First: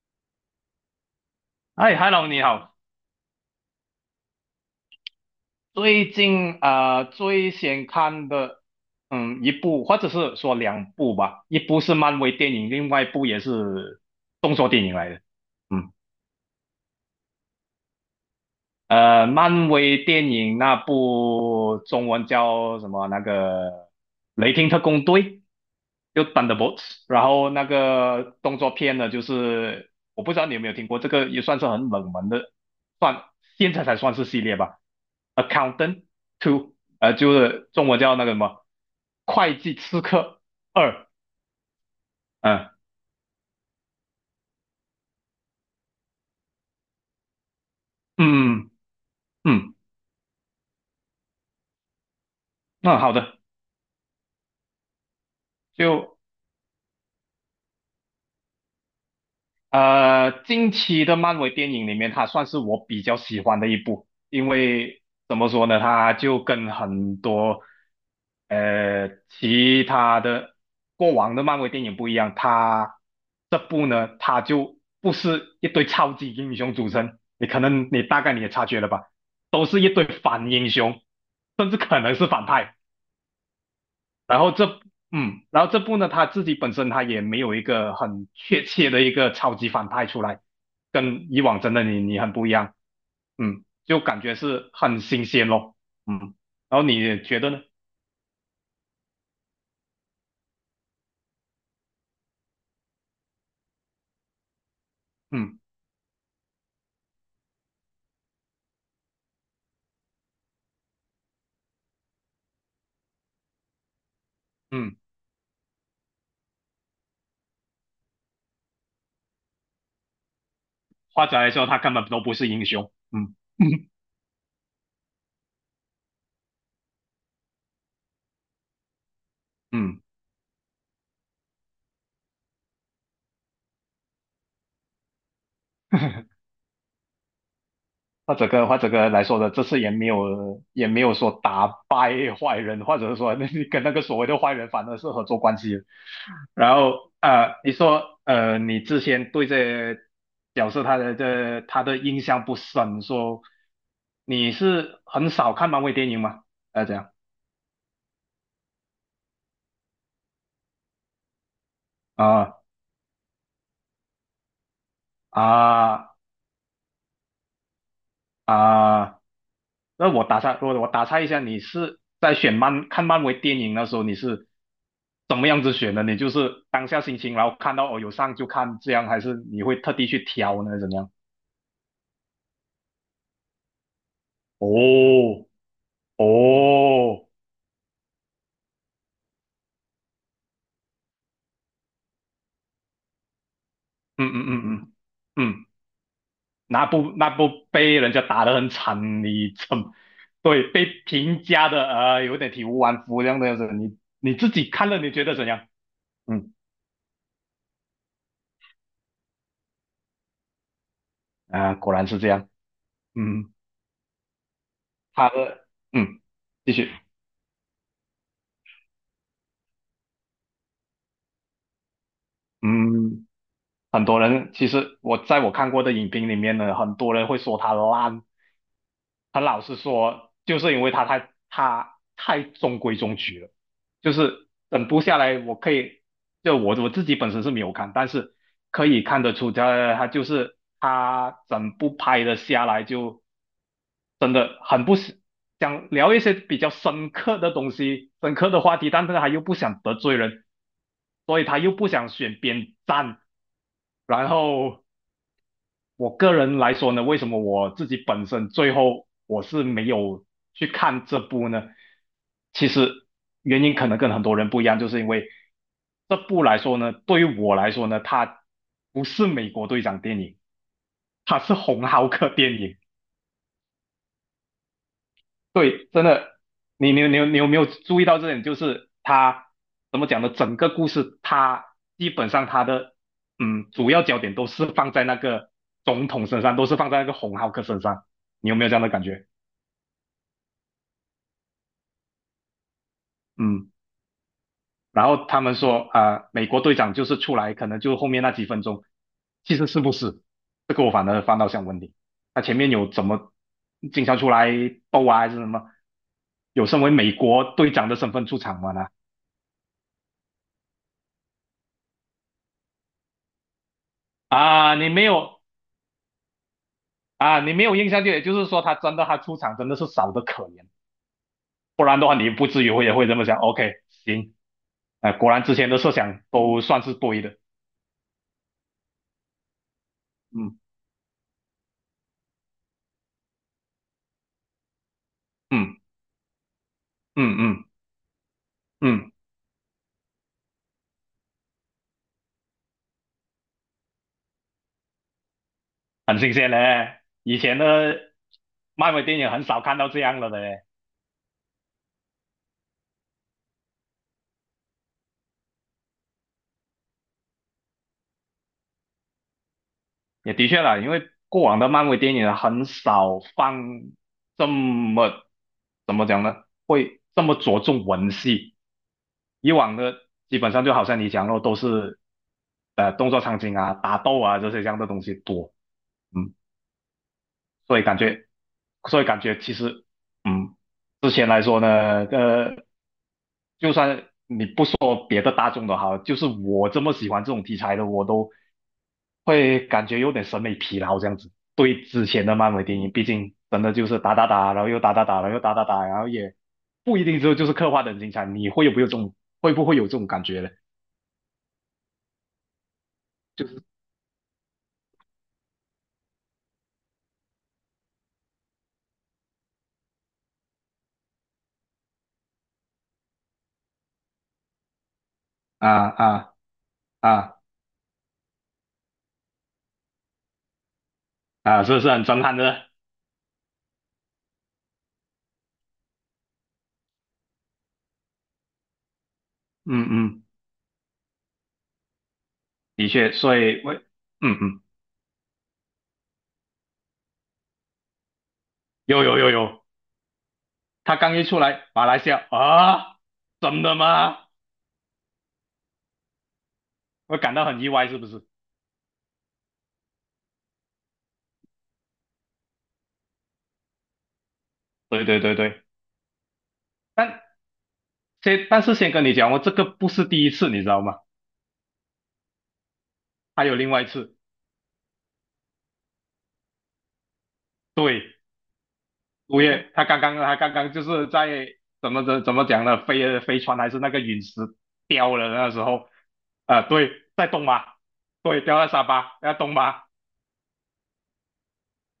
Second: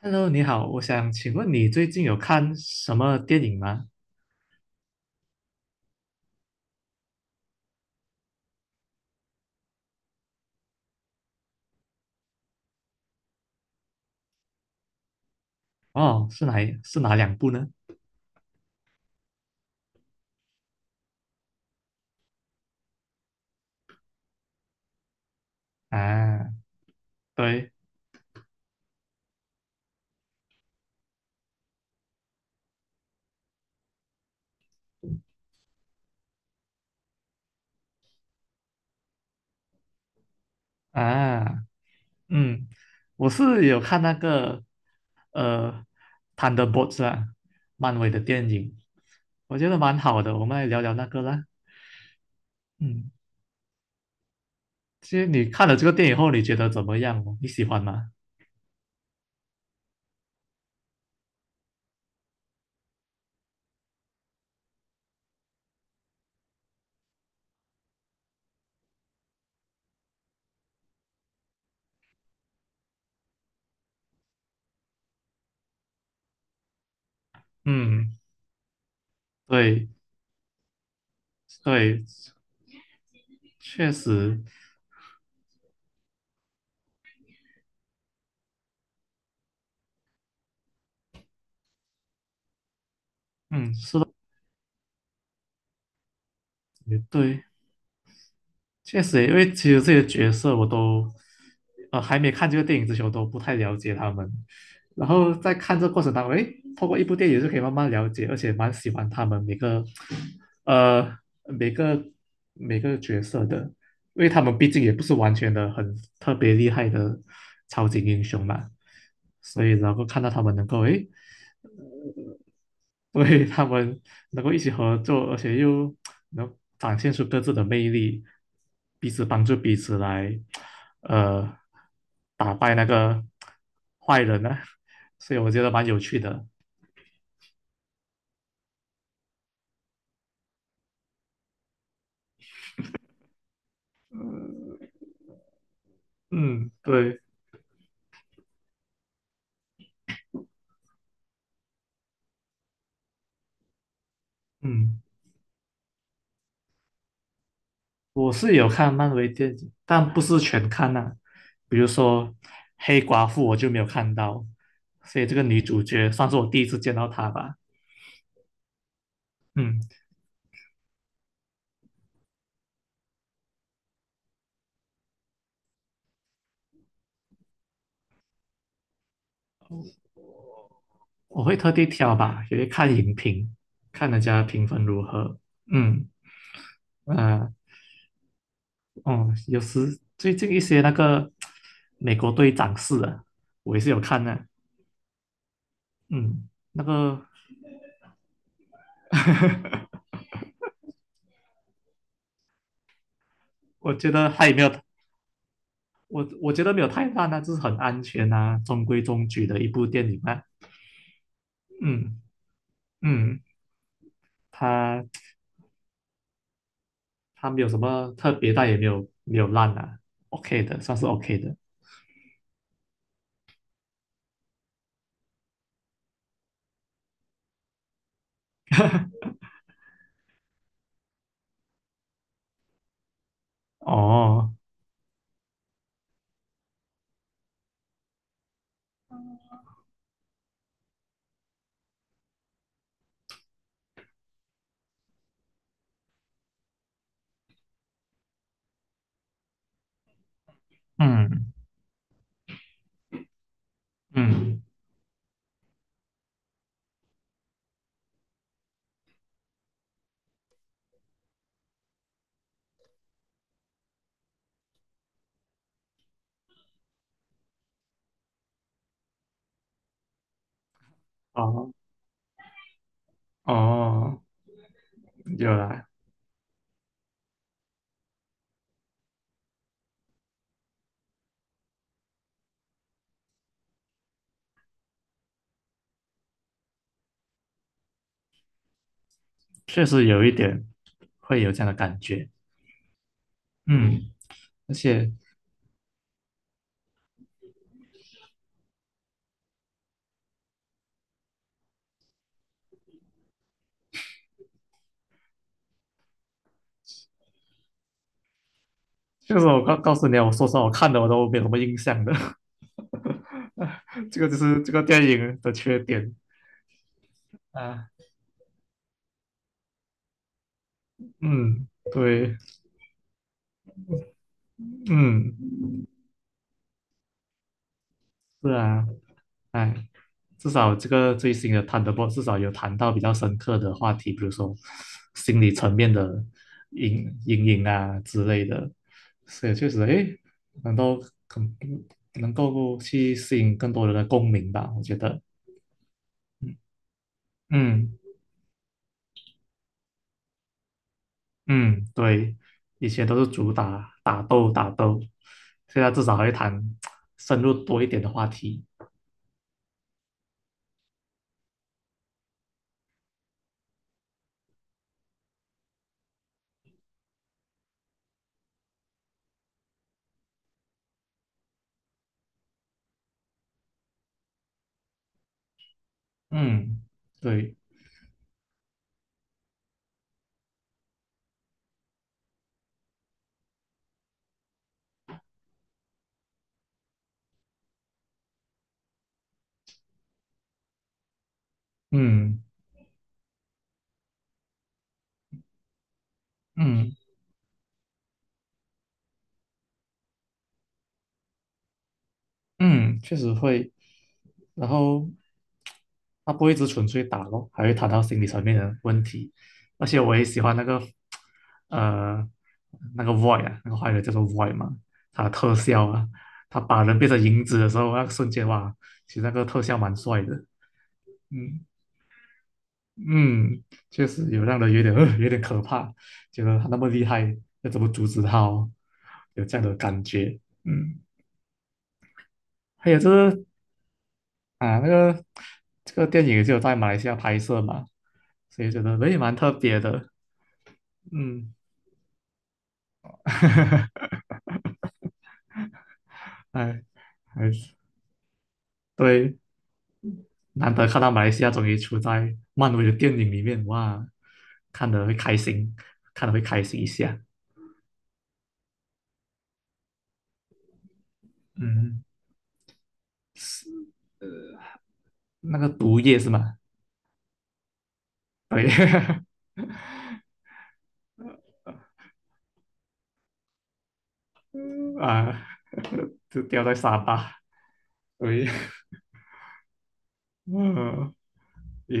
Hello，你好，我想请问你最嗨 近 h e l 有 l o 你看好。什么电影吗？最近啊，最先看的，一部或者是说两部吧，一部是漫威电影，另外一部也是动作电影来的。嗯，哦，是哪一是哪两部呢？漫威电影那部中文叫什么？那个《雷霆特工队》就 t 啊，的 bolts 然后那对个动作片呢，就是我不知道你有没有听过，这个也算是很冷门的，算现在才算是系列吧。Accountant Two，就是中文叫那个什么会计刺客二，啊，嗯，嗯我是有看那个呃《Thunderbolts》啊，漫威的电嗯影，我觉嗯，得蛮好的，我们来聊聊那个啦。那、嗯，好的，其实你看了这个电影就后，你觉得怎么样哦你喜欢吗？近期的漫威电影里面，它算是我比较喜欢的一部，因为怎么说呢，它就跟很多其他的过往的漫威电影不一样，它这部呢，它就不是一堆超级英雄组成，你可能你嗯，大概你也察觉了吧，都是对一堆反英雄，甚至可对，能是反派。确然实，后这嗯，然后这部呢，他自己本身他也没有一个很确切的一个超级反派出来，跟以往真的你很不一样，嗯，就感觉是很新鲜咯，嗯，然后也你觉对。得呢？确实，因为其实这些角色我都，呃，还没看这个电影之前，我都不太了解他们。然后在嗯看这个过程当中，诶，透过一部电影就可以慢慢了解，而且蛮喜欢他们每个，呃，每个每个角色的，因为他们毕竟也嗯，不是完全的很特别厉害的超级英雄嘛，所以然后看到他们能够，诶。或者来说他根本都 不是英雄，所嗯以他们能够一起合作，而且又能展现出各自的魅力，彼此帮助彼此嗯来，呃，打败那个坏人呢、所以我觉得蛮有趣嗯。的。或者来说的，这次也没有说打败坏人，或者是说那你跟 那个所谓的坏人反而是合作关系。嗯，然后对，你说你之前对这角色他的印象不深，说你是嗯，很少看漫威电影吗？这样我是有看漫威电影，但不是全看呐、比如说啊黑寡妇我就没有看到，所以这个女主角啊算是我第一次见到她吧。啊嗯。那我打岔，我打岔一下，你是在选漫看漫威电影的时候，你是怎么样子选的？你就是当下心情，然后看到哦有上就看这样，还是你会特地去挑呢？怎么样？我会特地挑吧，也会看影评，看人家评分如哦何。嗯，哦，哦哦哦呃，哦，有时最近一些那个 美国队长四啊，我也是有看嗯的。嗯嗯嗯嗯，嗯嗯嗯，那那不个 那不被人家打得很惨，你怎么 对被评价的有点体无完肤这样的样子？我你觉得你他自也没己有，看了你觉得怎样？我嗯觉得没有太烂啊，就是很安全啊，中规中矩的一部电影啊。啊，果然是嗯这样。嗯，嗯，他他的嗯，继续。他没有什么特别，但也没有烂啊，OK 的，算是 OK 的。嗯，很多人其实我在我看过的影评里面呢，很多人会说他烂，很老实说，就是因为他太中规中矩了。就是哦，整部下来，我可以就我自己本身是没有看，但是可以看得出他就是他整部拍的下来就真的很不想想聊一些比较深刻的东西、深刻的话题，但是他又不想得罪人，所以嗯他又不想选边站，然嗯，后。我个人来说呢，为什么我自己本身最后我是没有去看这部呢？其实原因可能跟很多人不一样，就是因为这部来说呢，对于我来说呢，它不是美国队长电影，它是哦。红浩克电影。哦，有啦，对，真的，你有没有注意到这点？就是他怎么讲的，整个故事他基本上他的主要焦点都是放在那个总统身上，都是放在那个红浩克身上。你有没有这样的感觉？确实有一点会有这样的感觉。嗯，嗯，而然且后他们说啊、美国队长就是出来，可能就后面那几分钟，其实是不是？这个我反而反倒想问你，他前面有怎么经常出来斗啊，还是什么？有身为美国队长的身份出场吗？呢？就是我告诉你啊，我说实话，我看的我都没有什么印象的。这个就是这啊，个你电没影有，的缺点啊，你没有啊。印象就也就是说他真的他出场真的是少得可怜，嗯，不然的话你对，不至于会也会这么想。OK，行，啊、果嗯，然之前的设想都算是对的，是啊。哎，至嗯少这个最新的 t h u 至少有谈到比较深刻的话题，比如说心理层嗯面的阴嗯阴影嗯啊之类的，嗯，嗯所以确实，哎，能够能能够去吸引更多人的共鸣吧，我觉得，很新鲜嘞，以前嗯的漫威电影很少看到这样了的嘞，嗯，对，以前都是主打打斗打斗，现在至少还会谈 深入多一点的话题，也的确啦，因为过往的漫威电影很少放这么怎么讲呢，会这么着重文戏。以往的基本上就好像你讲的都是动作场景啊、打斗啊这些这样的东西多，嗯，嗯，对，所以感觉，所以感觉其实，嗯，之前来说呢，就算你不说别的大众的哈，就是我这么喜欢这种题材的，我都会感觉有点审美疲劳这样子。对之前的嗯漫威电影，毕竟真的就是打打打，然后又打打打，然后又打打打，然后也嗯。不一定就是刻画的很精彩。你会有没有这种，会不会有这种感觉呢？嗯，确实就是会。然后他不会只纯粹打咯，还会谈到心理层面的问题。而且我也喜欢那个呃那个 void 啊，那个坏人叫做 void 嘛，他的特啊效啊，啊他把人变成啊影子的时候，那个瞬间哇，其实那个特效蛮帅的。嗯啊，是，是很震撼的，嗯，确实有让人有点、呃有点可怕，觉得他那么厉害，要怎么阻止他哦？有这样的嗯感嗯，觉。嗯，的还有就确，所是以我嗯，啊，那个这个电影就有在马来西亚拍摄嘛，所以觉得有诶有有蛮特有，别的，他刚一出嗯，来，马来西亚啊，真的吗？哎，我感到还很意是外，是不是？对，难得看到马来西亚终于出在漫威的电影里面，哇，看对的会对对开对，心，看的会开心一下，但但是先跟你讲，我这个不是第一次，你知道吗？嗯，还有另外是一次，那个毒液是吗？对，对五月他刚刚就是在怎么讲呢？飞船还是那个陨石掉了啊，那时候，就啊、掉在对，沙在发，东马，对，对，掉在沙巴，在东马。嗯，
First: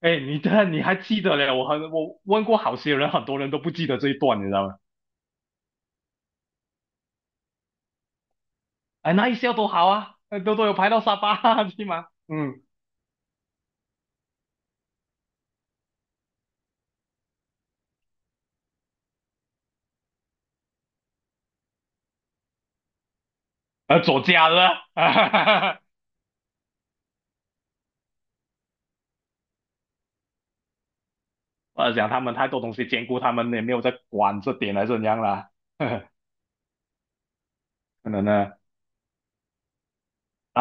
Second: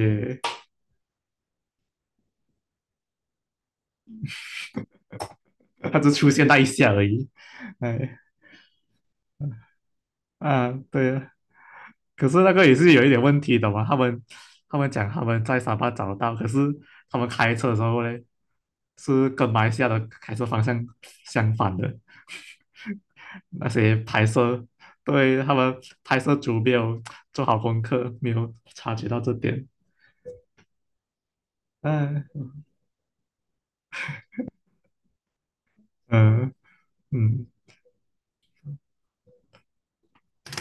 哎，你这你还记得嘞？我问过好些人，很多人都不记得这一段，你知道吗？它只出现那一下而已，哎。哎，那一下多好啊，都啊，有排到对沙啊，巴去 吗？可是那嗯，个也是有一点问题的嘛。他们他们讲他们在沙巴找到，可是他们开车的时候呢，是跟马来西亚的开车方向相反的。那些左拍家摄，了，哈哈对，他哈们哈拍摄组没有做好功课，没有察觉到这点。我想他们嗯太多东西兼顾，他们也没有在管这点还是怎样啦，嗯嗯，可能呢。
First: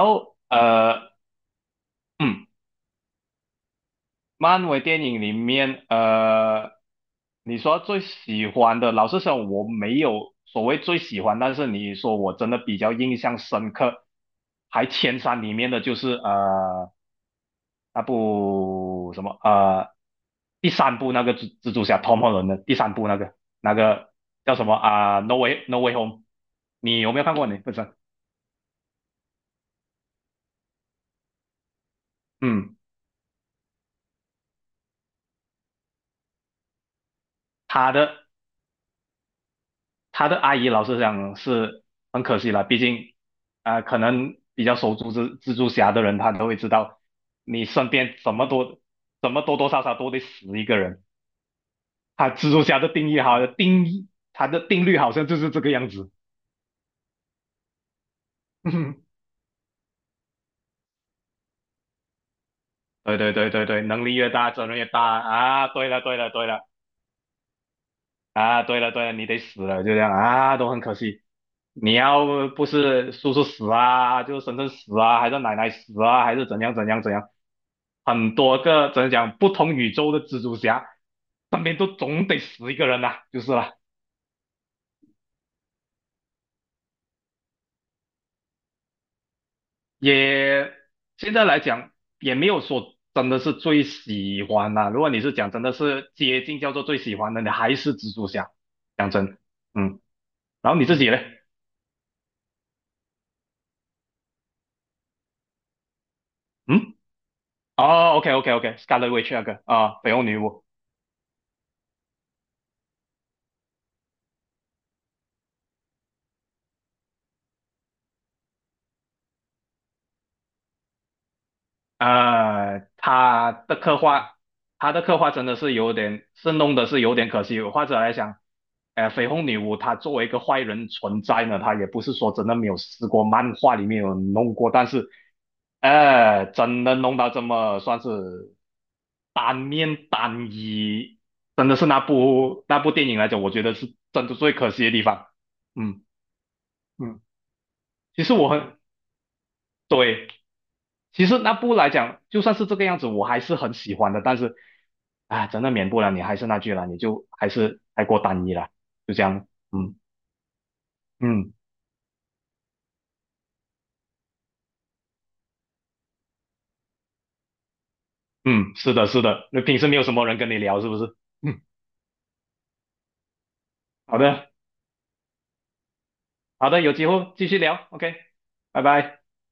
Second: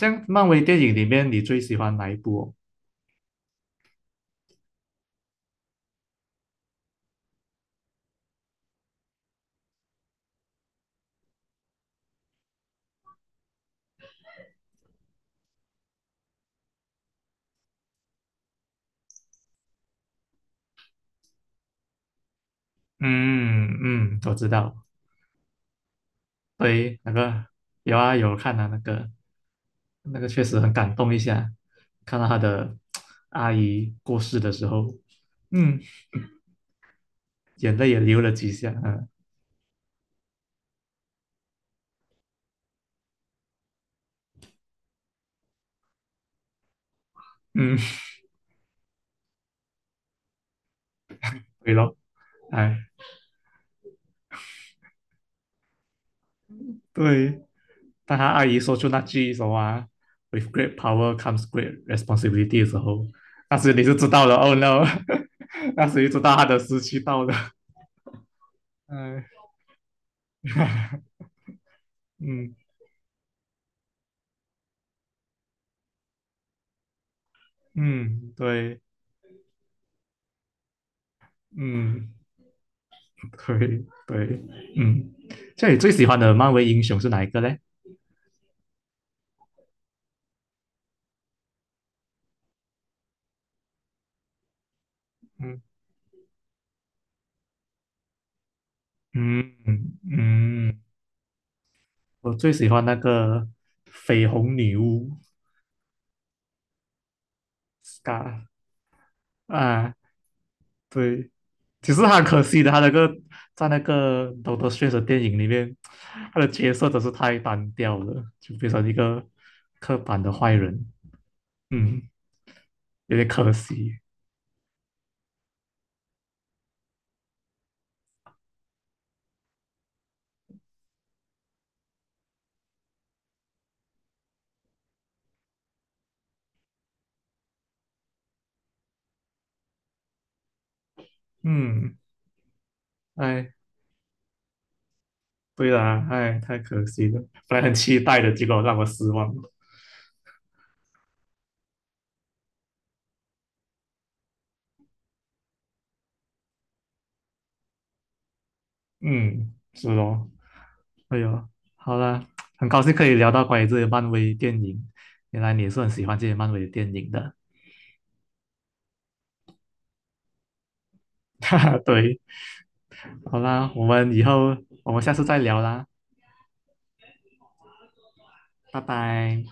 然像后漫威电影里面，你最喜欢哪一部嗯，哦漫威电影里面，你说最喜欢的，老实说，我没有所谓最喜欢，但是你说我真的比较印象深刻，还前三里面的就是那部什么第三部那个蜘蛛侠 Tom Holland 的第三部那个那嗯个嗯，我知叫什么道，啊、No Way Home，对，你那有没有看个过你？不是，有啊有看啊那个。那个确实很感动一下，看到他嗯，的 阿姨过世的时候，嗯，眼泪他也流的了几下，嗯他的阿姨老实讲是很可惜了，毕竟啊、可能比较熟知蜘蛛侠的人，他都会知道你嗯，身边怎么多怎么多多少少都得死一个人。对咯，他蜘蛛哎，侠的定义好像定义，他的定律好像就是这个样子。对，当他阿姨说出那句什么 w i t h great power comes great responsibility” 的时候，对对对那对时对，你就能知力道越了大，，Oh 责任 no，越大啊！那对了时你对知了道他对的了。时期到了，啊，对了对了，哎，你得死了，就这样啊，都很可 惜。你要嗯不是叔叔死啊，就是婶婶死啊，还是奶奶死啊，还是怎样怎样怎样，嗯，很多对，个怎样讲不同宇宙的蜘蛛侠，身边都嗯总得死一个人呐、就是了。对对，嗯，这里最喜欢的漫威英雄是哪一个嘞？也现在来讲，也没有说真的是最喜欢呐、如果你是讲嗯。真的是接近叫做最喜欢的，你还是蜘蛛侠，讲真，嗯嗯。然后嗯，你自己嘞？我最喜欢那个绯红女巫 嗯。哦 Scar ，OK，OK，OK，Scarlet Witch 那个啊，啊，绯红女巫对，其实很可惜的，他那个在那个《Doctor Strange》的电影里面，他的角色真是太单调了，就变成一个刻板的坏人，嗯，呃，有点她可的刻惜，画，她的刻画真的是有点，是弄的是有点可惜。或者来讲，绯红女巫她作为一个坏人存在呢，她也不是说真的没有试过，漫画里面有弄过，但是真的弄到这么算是单面单一，真的是嗯，那部电影来讲，我哎，觉得是真的最可惜的地方。对嗯啦，哎，太可惜了，嗯，本来很期待其的，实结我果让很我失望了，对。其实那部来讲，就算是这个样子，我还是很喜欢的。但是，啊，真的免不了你还是那句了，你就还是太过单一了，就这样。嗯，是嗯咯。哎呦，嗯好啦，很高兴可以聊到关于这些漫威电影，原来你也是很喜欢这些漫威电影的，嗯，是的，是的。那平时没有什么人跟你聊，是不是？嗯，对，好啦，我们好以的，后我们下次再聊啦，好的，有机会继续聊。OK，拜拜拜。拜。